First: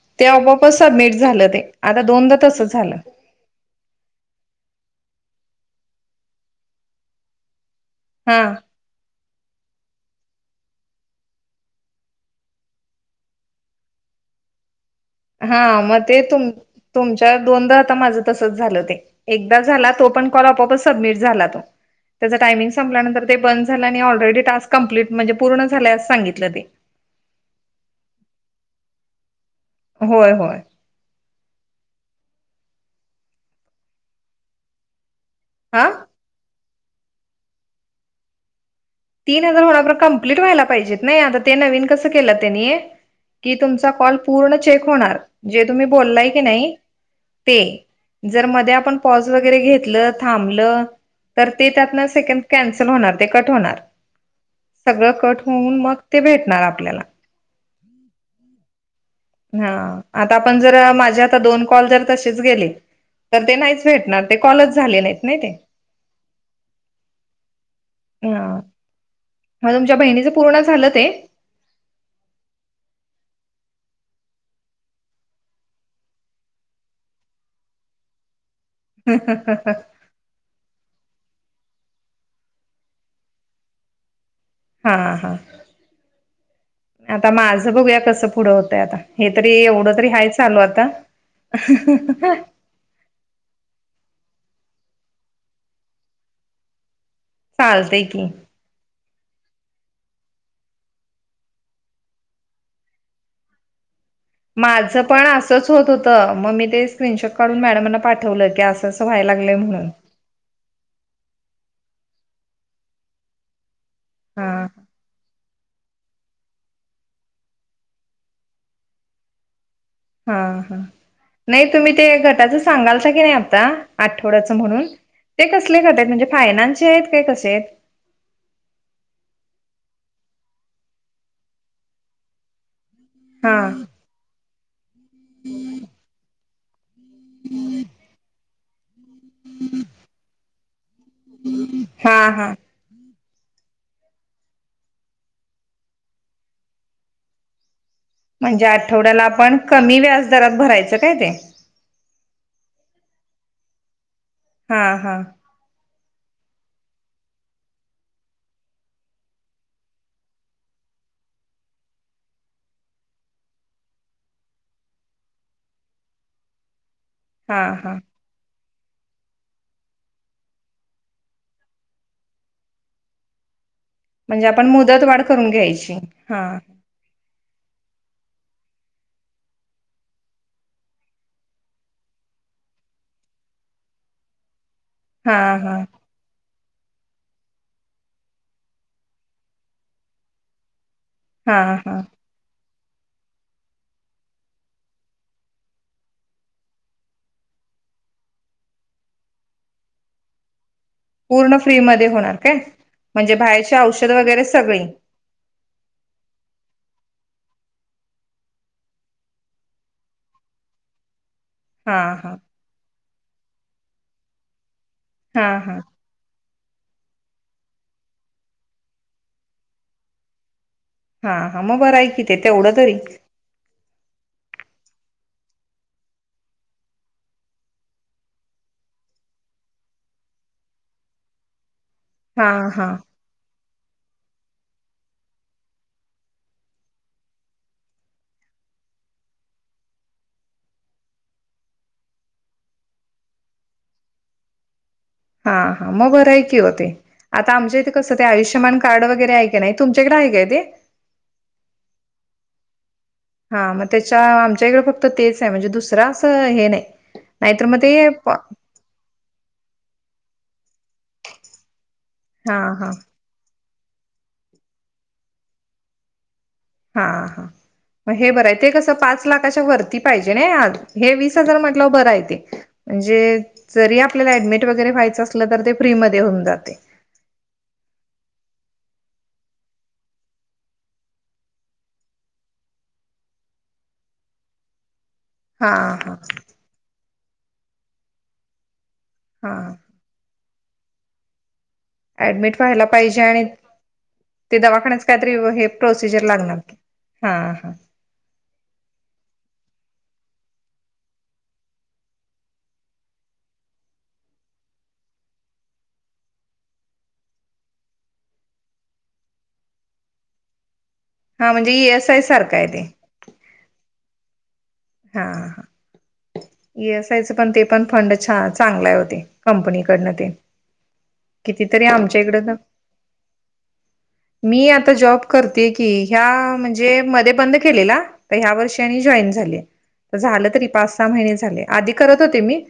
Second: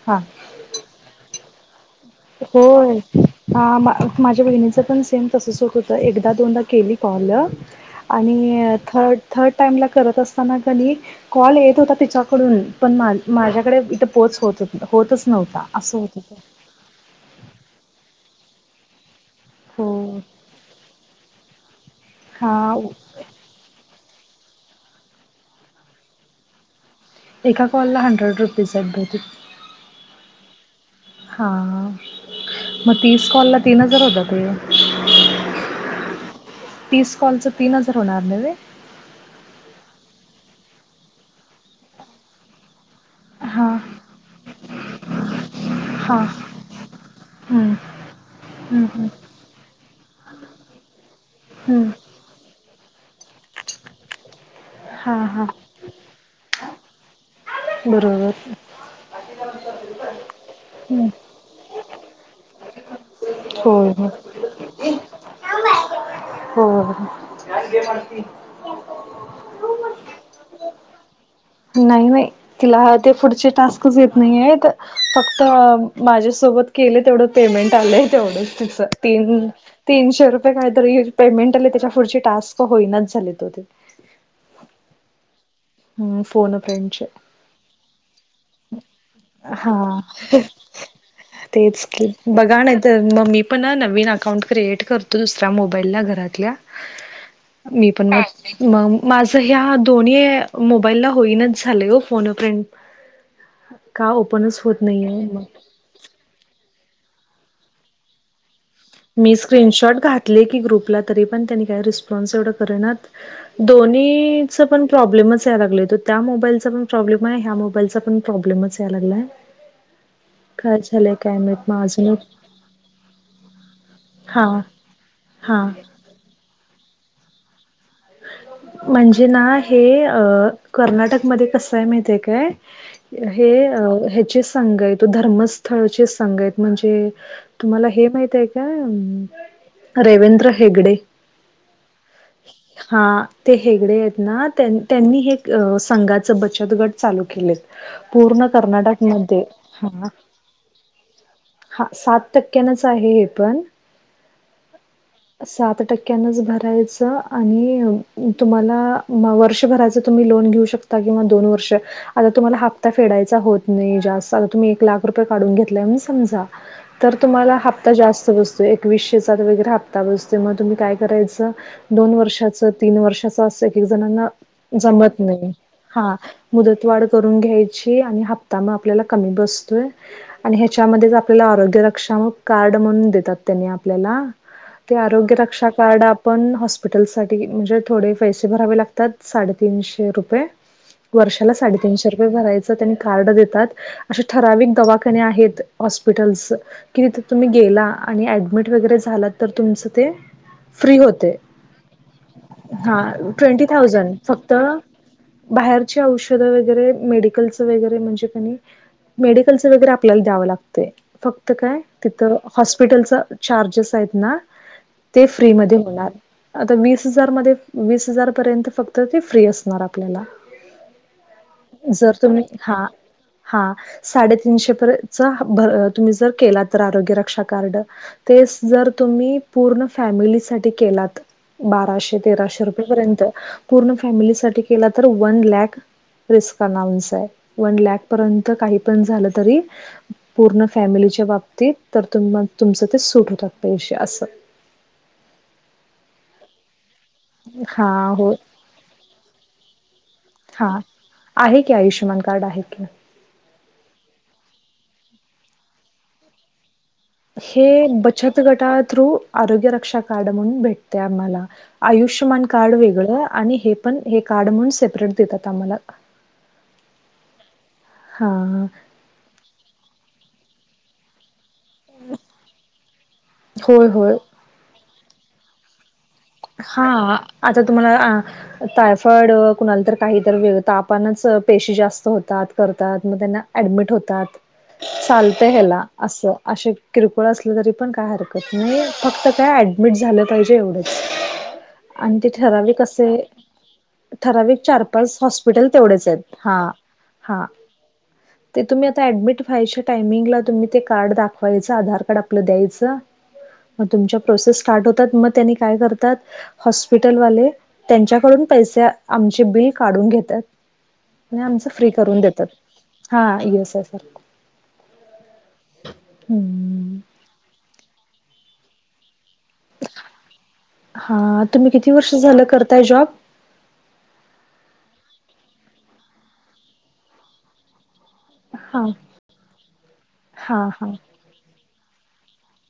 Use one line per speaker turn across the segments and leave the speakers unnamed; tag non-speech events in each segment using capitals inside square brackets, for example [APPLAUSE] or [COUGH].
ह [INAUDIBLE]
ते ऑपआपाच सबमिट झालं ते, आता दोनदा तसं झालं.
होय माझ्या बहिणीचं पण सेम तसंच होत होतं. एकदा दोनदा केली कॉल आणि
हा
थर्ड -थर्ड टाइमला करत असताना कध कॉल येत होता तिच्याकडून पण माझ्याकडे इथं पोहोच होत होता. होतच
हा
नव्हता असं
मग
होत ते.
तुम तुमच्या दोनदा आता माझं तसच झालं ते. एकदा झाला तो
हो
पण कॉल आपोआपच सबमिट झाला तो. त्याचं टायमिंग
हा
संपल्यानंतर ते बंद झालं आणि ऑलरेडी टास्क कंप्लीट म्हणजे पूर्ण झाल्यासं सांगितलं ते.
एका कॉल ला हंड्रेड रुपीज आहे बहुतेक.
होय, होय,
हा, मग तीस कॉलला तीन हजार होता ते.
आ.
तीस कॉलच तीन हजार होणार नव्हे?
तीन हजार होणारप कंप्लीट व्हायला पाहिजेत नाही आता ते नवीन कसं केलं त्यानी की
हां
तुमचा कॉल पूर्ण चेक होणार जे तुम्ही
हां
बोललाय की नाही
हम्म
ते, जर मध्ये
हम्म
आपण
हम्म
पोज् वगैरे घेतल थांबल, तर ते
हम्म
त्यातन सेकंद कॅन्सल होणार ते कट होणार. सगळं
हां
कट
हां
होऊन मग ते भेटणार आपल्याला.
बरोबर.
हा आता पण जर
हम्म
माझे आता दोन कॉल जर तसेच गेले तर ते नाहीच
होय हो
भेटणार. ते कॉलच झाले नाही नाहीते.
हो
ह ह म तुमच्या बहिणीच पूर्ण झालं ते?
नाहीे वय. तिला ते पुढचे टास्कच येत नाहि येत. फक्त माझ्यासोबत केले तेवढं पेमेंट आलंय तेवढं. तीन तीनशे रु व्हय काय तरी एक पेमेंट आलंय त्याच्या पुढचे टास्क होईनाच झाले ओ ते.
हा हा.
हम्म फोन फ्रेंडचे
आता माझं बघूया कसं पुढं होतय आता हे तरी एवढं
हा
तरी हय चालू आता.
तेच की
[INAUDIBLE]
बघा नाही तर मग मी पण नवीन अकाउंट क्रिएट करतो दुसऱ्या मोबाईलला घरातल्या मी
चालतंय
पण
की
मग माझ ह्या दोन्ही मोबाईलला होईनच झाले हो फोनफ्रेंड का हो? पूर्णच होत
माझं
नाहीे
पण
मग.
असंच होत होत मग मी ते स्क्रीनशॉट काढून मॅडमना पाठवल की आस
मी स्क्रीनशॉट घातले की ग्रुपला तरी पण त्यांनी काही रिस्पॉन्स एवढं करनात. दोन्ही
हा
च पण प्रॉब्लेमच याय लागय त्या मोबाईलचा पण प्रॉब्लेम आहे ह्या मोबाईलचा पण प्रॉब्मच याय लागलाय.
हा हा
काय झालंय काय
नाही
माहित मग
तुम्ही ते
अजून एक
गटातच सांगालता की नाही आता
हा
आठवड्याच म्हणून ते
हा
कसले गट आहेत फायनान्सचे हे ते कसे हेत?
म्हणजे ना हे अ कर्नाटकमध्ये कसय माहिती आहे काय?
हा
हे अ ह्याचे संघ आहे धर्मस्थळचेच संघ आहे म्हणजे तुम्हाला हे माहित आहे का रवेंद्र हेगडे?
हा हा.
हा ते हेगडे येत ना त्यांनी हे संघाच बचत गट चालू केले.
म्हणजे आठवड्याला आपण कमी
हा
व्याज दरात भरायचं काय ते?
हा सात टक्क्यांनच आहे हे पण.
हा हा.
असं सात टक्क्यानच भरायचं आणि तुम्हाला म वर्षभराचं तुम्ही लोन घेऊ शकता किंवा दोन वर्ष आता तुम्हाला हप्ता फेडायचा होत नाही जास्त आ तुम्ही एक लाख रुपये काढून घेतलाय म्ह समजा. तर तुम्हाला
हा
हप्ता
हा
जास्त बस तो एकवीसशेचा वगैरे हप्ता बसते मग तुम्ही काय करायचं दोन वर्षाचं तीन वर्षाचं असे ये लय जणांना
म्हणजे आपण मुदत
जमत
वाढ
नाही,
करून घ्यायची
हा मुदत वाड करून घ्यायची आणि हप्ता म आपल्याला कमी बसतोय. आणि ह्याच्यामध्येच आपल्याला आरोग्य रक्षामक कार्ड म्हणून देतात त्यांनी आपल्याला ते आरोग्य
हा
रक्षा
हा
कार्ड आपण हॉस स्पिटल साठी म्हणजे थोडे पैसे भरावे लागतात साडेतीनशे रुपये. वर्षाला
हा हा
साडेतीनशे रुपये भरायचं त्यांनी कार्ड देतात. असे ठराविक दवाखाने आहेत हॉस्पिटल्स कि तिथे तुम्ही गेला आणि ऍडमिट वगैरे झाला तर तुमच ते फ्री होतय.
पूर्ण फ्री मदे होणा
हां, ट्वेंटी थाउजंड,
वगैरे
फक्त
सगळी
बाहेरची औषधं वगैरे, मेडिकलच वगैरे, म्हणजे कणी मेडिकलच वगैरे आपल्याला द्यावं लाग ते, फक्त काय,
हा
तिथ
हा
हॉस्पिटलच, चार्जेस आहेत ना ते
हा
फ्री
हा
मदे होणार. आता वीस हजार मध्ये, वीस हजार पर्यंत फक्त, ते फ्री असणार आपल्याला.
हां हा, मग बरं
जर
ऐ कि, तें
तुम्ही
तेवढं
हा
तरी
हा, साडेतीनशे परेतचा, भ तुम्ही जर केला, तर आरोग्य रक्षा कार्ड. तेस जर तुम्ही, पूर्ण फॅमिलीसाठी केलात
हा
बाराशे-तेराशे
हा
रुपयेपर्यंत, पूर्ण फॅमिलीसाठी केला, तर वन लॅख रिस्क अनाऊन्स अय, वन लॅख पर्यंत काही पण झालं तरी पूर्ण फॅमिलीच्या बाबतीत, तर तुम-तुमचं ते सुट होतात, पैशे असं
हां हां, मग बरय की ओ ते आता आमच्या इथे
हा
कसं ते
हो
आयुष्यन कार्ड वगैरे आहे का नाही, तुमच्या ईकड हाय काय ते?
हा आहे की, आयुष्यमान कार्ड आहे की.
हां म त्याच्या, आमच्या इकड फक्त तेच हाय, म्हणजे दुसरं असं हे नही.
हे बचत गटा थ्रू, आरोग्य रक्षा कार्ड म्हणून भेटतय आम्हाला. आयुष्यमान
हा
कार्ड
हा
वेगळं आणि हे पण, हे कार्ड मग सेपरेट देतात आम्हाला.
हा हा, म हे बरय,
हा
ते कसं पाच लाखाच्या वरती पाहिजे नई आज, हे वीस हजार म्हण लं बरंय तें, म्हणजे
होय
जरी
होय
आपल्याला ऍडमिट वगैरे व्हायचं असल, तर तें फ्री म
हां, आता तुम्हाला तायफॉइड कुणाला तर, काहीतर वेग तापानच पेशी जास्त होतात, करतात, मग त्यांना ऍडमिट होतात. त
हा
ह्याला,
हा
अस-अशे किरकोळ असलं, तरी पण काय हरकत नही, फक्त
हा
काय ऍडमिट झालं पाहिजे एवढं.
ऍडमिट व्हायला
असे
पाहिजे आणि ते
ठराविक चार
दवाखान्याच
पाच
काहीतरी हे
हॉस्पिटल तेवढेच
प्रोसिजर
आहेत हा
लागणार,
हा
हं.
ते तुम्ही आता ऍडमिट व्हायच्या टायमिंगला, तुम्ही ते कार्ड दाखवायचं, आधार कार्ड आपलं द्यायचं. म तुमच्या प्रोसेस स्टार्ट होतात, म त्यांनी काय करतात? हॉस्पिटलवाले त्यांच्याकडून पैसे, आमचे बिल, काढून घेतात. नई
हा
आमच
म्हणजे ई
फ्री
एस आय
करून देतात,
सारखं आहे ते
हां ई एस आय सारखं.
हां, ई एस आयच पण ते पण फंड छा- चांगला य, ओ तें. कंपनीकडनं ते,
हा तुम्ही
कितीतरी
किती वर्ष
आमच्या इकड
झालं
न
करताय जॉब
मी आता जॉब करते की, ह्या म्हणजे मध्ये बंद केलेला. ह्या वर्षी
हा
आणि जॉईन झाली, त झालं तरी
हा हा
पाच सहा महिने झाले, आधी करत होते मी.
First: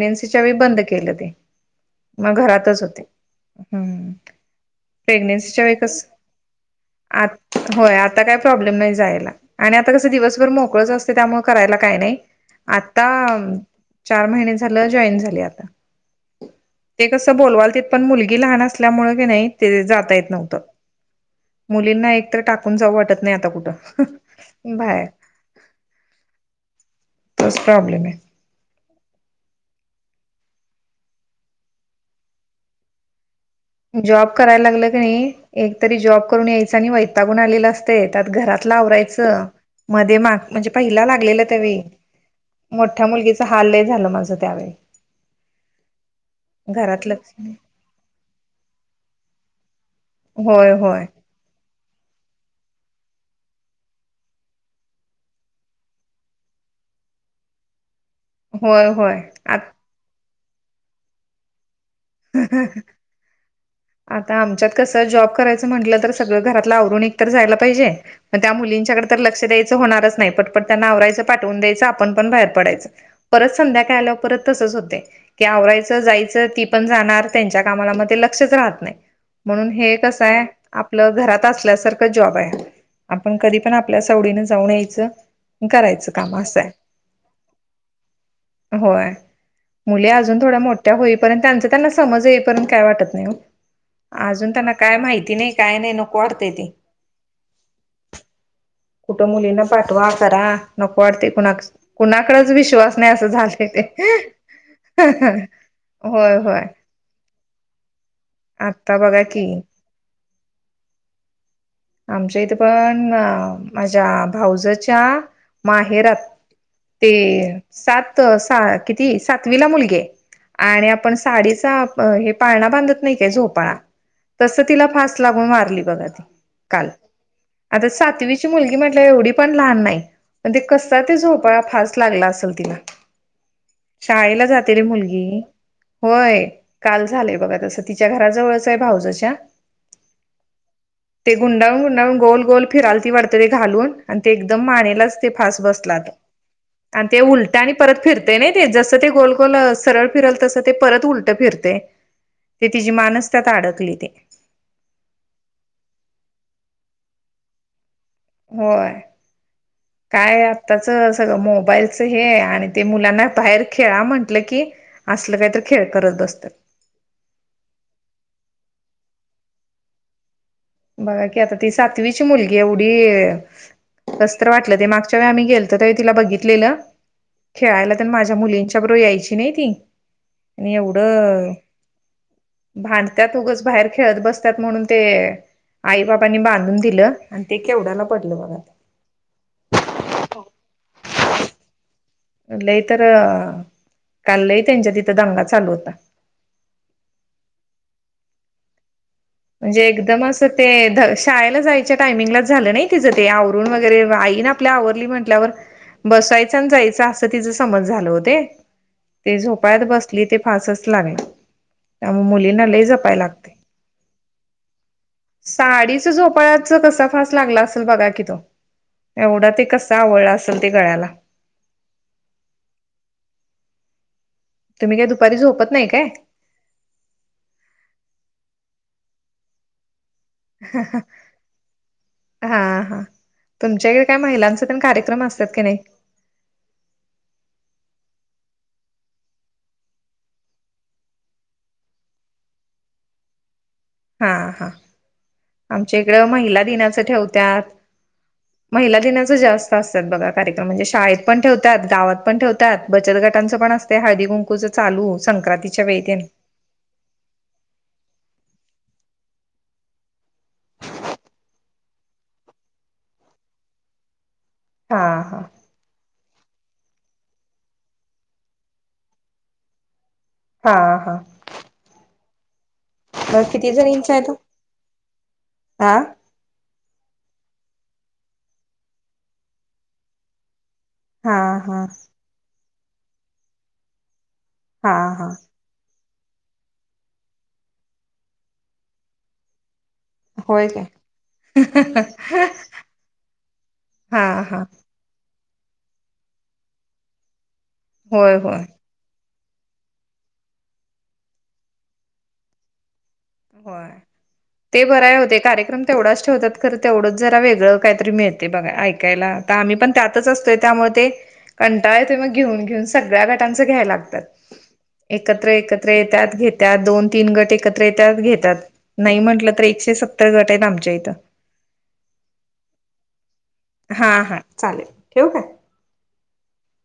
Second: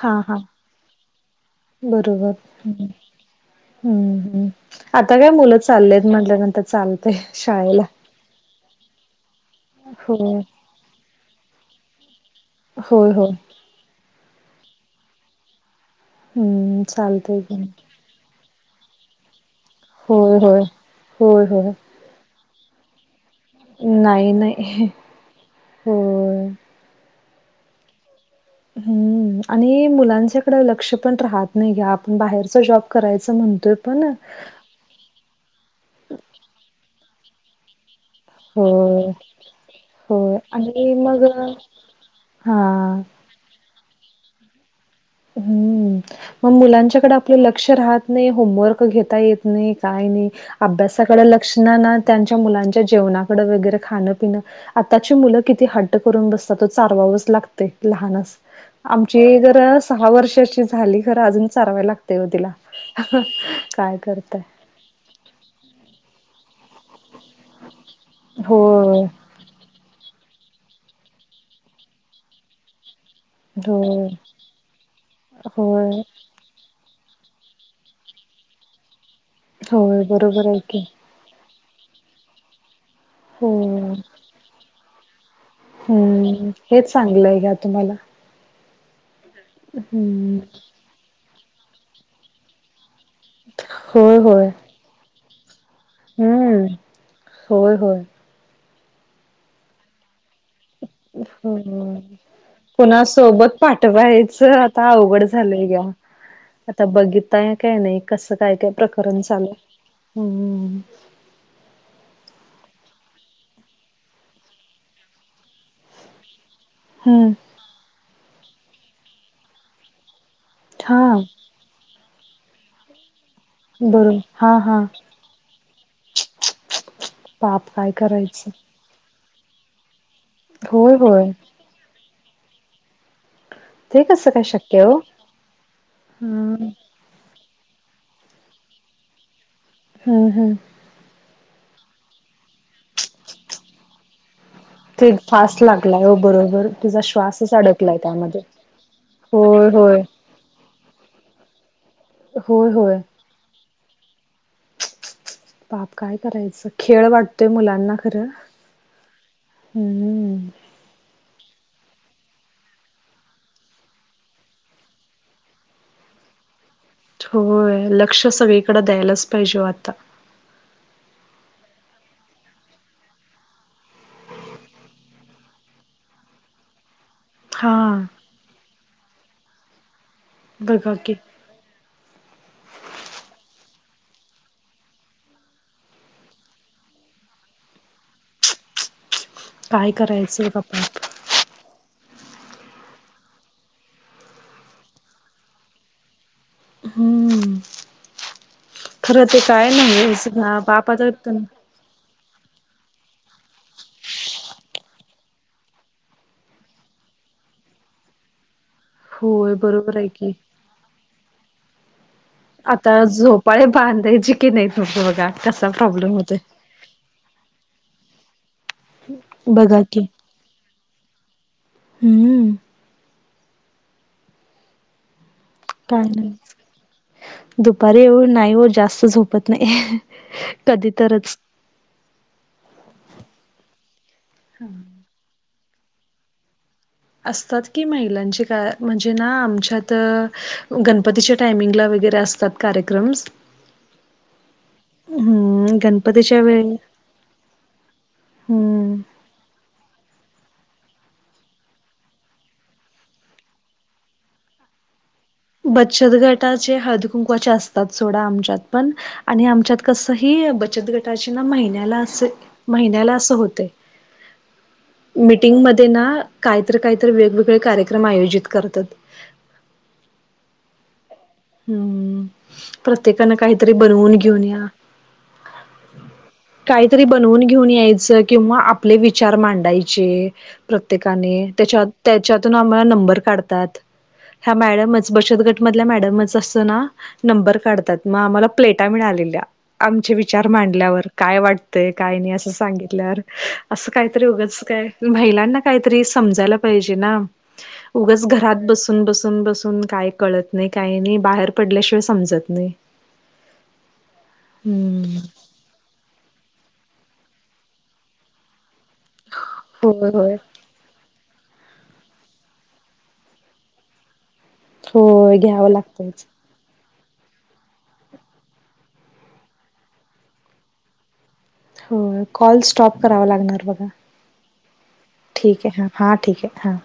हा हा
वेळी, बंद केलं ते.
बरोबर
मग
हं.
घरातच होते
हम्म हम्, आता काय मुलं चाललेत, म्हटल्यानंतर चालतय.
अत,
शाळेला
होय आता काय प्रॉब्लेम नही जायला, अणि आता कस
हो
दिवसभर मोकळंच अस त, त्यामुळे करायला काही नही, आता.
होय, होय.
चार महिने झालं, जॉईन झाले आता,
हम्म.
ते कस
चालतंय की.
बोलवाल ती पण मुलगी लहान असल्यामुळे क नही, ते जाता येत
होय,
नव्हत,
होय. होय, होय.
मुलींना एक ट टाकून, जाऊ वाटत नही आता कुठं,
नाही, नाही.
बाहेर.
होय.
तोच प्रॉब्लेम ए.
हम्म आणि मुलांच्याकडे लक्ष पण राहत नाय या आपण बाहेरचा जॉब करायचं म्हणतोय. पण
जॉब करायला लागलं क नाय एकतरी जॉब करून यायच आणि वैतागून आलेलं अस ते त्यात घरात
होय,
लावरायचं मध्ये मा
होय.
म्हणजे पहिला लागलेल त्यावेळी.
हा.
हाय लय माझं त्यावेळी.
हम्म मग
घरात
मुलांच्याकडे आपलं
नाही
लक्ष राहत नाय होमवर्क घेता येत नाय. काही नाई
होय होय
अभ्यासाकड लक्ष ना त्यांच्या मुलांच्या जेवणाकड वगैरे खाणं पिणं आताची मुलं किती हट्ट करून बसतात ओ चारवावच लागतय लहान
होय होय
आमची
आ
जर सहा वर्षाची झाली खर अजून चारवाय ला तेव तिला काय करतय.
कस जॅब करायचा म्हटल तर सगळं घरातलं आवरून एक तर जायला पाहिजे त्या मुलीच्या
होय,
कड तर लक्ष द्याय तसं होणारच नाय पट पट त्यांना आवरायचं पाठवून द्याचं आपण पण बाहेर पडायच. परत संध्याकाळ
होय,
आल्यावर परत तसंच होतय की आवरायचं
होय.
जायचं ती पन जाणार त्यांच्या कामाला म ते लक्षच राहात नाय म्हणून हे
होय,
कस आय
बरोबर आहे की.
आपलं घारात तासल्यासारख जॉब आय. आपण कधी पण
होय.
आपल्या सवडीन जाऊन यायचं करायचं काम
हम्म
असं आहे
हेच चांगलंय घ्या तुम्हाला.
होय मुली
हम्म.
अजून थोड्या मोठ्या होईपर्यंत त्यांच त्यांना समज येईपर्यंत काय वाटत नाय ओ
होय, होय.
अजून त्यांना काय माहिती नाई काय नाई नको वाटतय
हम्म.
ते.
होय होय.
कुठं मुलींना पाठवा करा. नको वाटते कुणा
होय
कुणाकडेच विश्वास
कुणा
नाही असं
सोबत
झालंय ते
पाठवायचं आता अवघड झालंया.
होय होय
आता बघिताय का नाय कसं काय काय
आता
प्रकरण
बघा की
चालंलय हम्म.
आमच्या इथ पण माझ्या भाऊजच्या माहेरात ते
हम्म
सात सा किती सातवी ला मुलगी आय. आणि
हा
आपण साडीचा हे पाळणा बांधत नाय काय झोप पाळा
बरोबर हा
तस
हा
तिला फास लागून वारली बघा ती. काल
पाप
आता
काय
सातवीची
करायचं
मुलगी म्हटलं एवढी पण लहान नाय. पण ते कस
होय
ते
होय
झोप पाळा फास लागला असल तिला.
ते कसं काय
शाळेला जातेली
शक्य हो
मुलगी होय.
हम्म
काल झालंय बघा तसं तिच्या घराजवळच हाय भाऊजच्या.
हम् हम्.
ते गुंडाळून गुंडाळून गोल गोल फिरालती वाटत ते घालून. आणि ते एकदम मानेलाच ते फास
फास्ट लागलाय
बसलात
हो बरोबर तुझा
आणि ते
श्वासच
उलट आणि
अडकलाय
परत फिरतय
त्यामध्ये
ना. जस ते गोलगोल
होय होय
सरळ फिरल तस ते परत उलट फिरतय ते
होय
तिजी
होय
मानच त्यात अडकली ती.
बाप काय करायचं खेळ वाटतोय मुलांना. खर हम्.
त्याच सगळं मोबाईलच हे आणि ते मुलांना बाहेर खेळा म्हंटलं की असलं काय तरी खेळ करत बसत्यात.
होय लक्ष सगळीकड द्यायलाच पाहिजे ओ आता.
बघा की आता ती सातवीची मुलगी एवढी कसतर वाटलं ते मागच्या वेळी आम्ही गेलतो त्यावेळी तिला बघितलेलं.
हा
खेळायला तेन माझ्या मुलींच्या बरोबर यायची नाई ती. आणि
बघा की
एवढं भांडत्यात उगच बाहेर खेळत बसतात म्हणून ते आई बाबांनी बांधून दिलं, आणि ते केवढाला पडलं बागा ते.
काय करायचं बाबा.
लई तर, काल लय त्यांच्या तिथं दंगा चालू होता.
हम्म. खरं ते काय
म्हणजे एकदम
नाहीच
असं
ना बापाचा
ते
तन
शाळेला जाय च्या टामिंगला झालं नाही तिचं ते, आवरून वगैरे, आई ना आपल्या आवरली म्हटल्यावर बसायच आणि जायच, असं तिच समज झालं ओ ते. ते
होय
झोपाळ्यात
बरोबर आहे
बसली
की
ते फासच लागेल. त्यामुळे मुली
आता झोपाळे बांधायची की नाही तुम बघा. कसा
साडीच
प्रॉब्लेम होतोय
झोपाळ्यात च कसा फास लागला असेल बघा कि तो, एवढा ते
बघा
कसा
की
आवळला असेल ते गळ्याला.
हम्म.
तुम्ही काय दुपारी झोपत
काय नाही, दुपारी एवढ नाई ओ जास्त झोपत नाही. कधी
हा-हा
तरच
हा-हा तुमच्याइड काय महिलांच तेन पण कार्यक्रम असतात का नाई?
असतात की महिलांचे का, म्हणजे ना आमच्यात गणपतीच्या टायमिंगला वगैरे असतात. कार्यक्रम.
हा-हा,
हम्म
आमच्या इकडं
गणपतीच्या
महिला
वेळी
दिनाचं ठेवत्यात. महिला
हम्म
दिनाचं जास्त असतात बघा कार्यक्रम म्हणजे शाळेत पण ठेवतात, गावात पण ठेवतात, बचत गटांचं पण असतय हळदी कुंकूच. चालू संक्रांतीच्या वेळे तेन
त जे हळदि कुंकुवाचे असतात सोडा, आमच्यात पण आणि आमच्यात कस हि बचत गटाची ना महिन्याला आसे महिन्याला आसं होतय.
हा हा
मीटिंग मध्ये ना काहीतर-काहीतर वेगवेगळे कार्यक्रम आयोजित करतात.
हा-हा.
हम्म, प्रत्येकान
मग
काहीतरी
किती जणींचा
बनवून
आहे तो
घेऊन या.
हा
काहीतरी बनवून घेऊन यायचं, किंवा आपले विचार मांडायचे.
हा
प्रत्येकाने,
हा
त्या-त्याच्यातून आम्हाला नंबर काढतात, ह्या
हा
मॅडमच
हा
बचतगट मधल्या मॅडमच असतं ना नंबर काढतात, म आम्हाला प्लेटा मिळालेल्या, आमचे वि विचार मांडल्यावर, काय वाटतय, काय नाही. असं सांगितल्यावर, असं
हा
काहीतरी उगंच
हा
काय. महिलांना काहीतरी समजायला पाहिजे ना, उगच
होय होय
घरात बस सून-बसून-बसून काय कळत नाही, काही नाही बाहेर पडल्याशिवाय समजत नाही.
होय, ते बर हाय
हम्म
ओ ते, कार्यक्रम तेवढाच ठेवतात, खर तेवढंच जरा वेगळं काहीतरी मिळते बघा ऐकायला, तर आम्ही पण
होय
त्यातच
होय
असतोय. त्यामुळे ते कंटाळ येतोय मग, घेऊन-घेऊन सगळ्या गटांचं घ्यायला लागतय.
होय घ्यावं
एकत्र-एकत्र
लागतंच
येतात घेत्यात, दोन, तीन गट एकत्र येत येत्यात घेतात, नाही म्हटलं तर एकशे सत्तर गट आहेत आमच्या इथं.
होय, कॉल स्टॉप करावा लागणार बघा,
हा हा चालेल ठेवू का?
ठीक आहे हा. हां ठीक आहे, हां.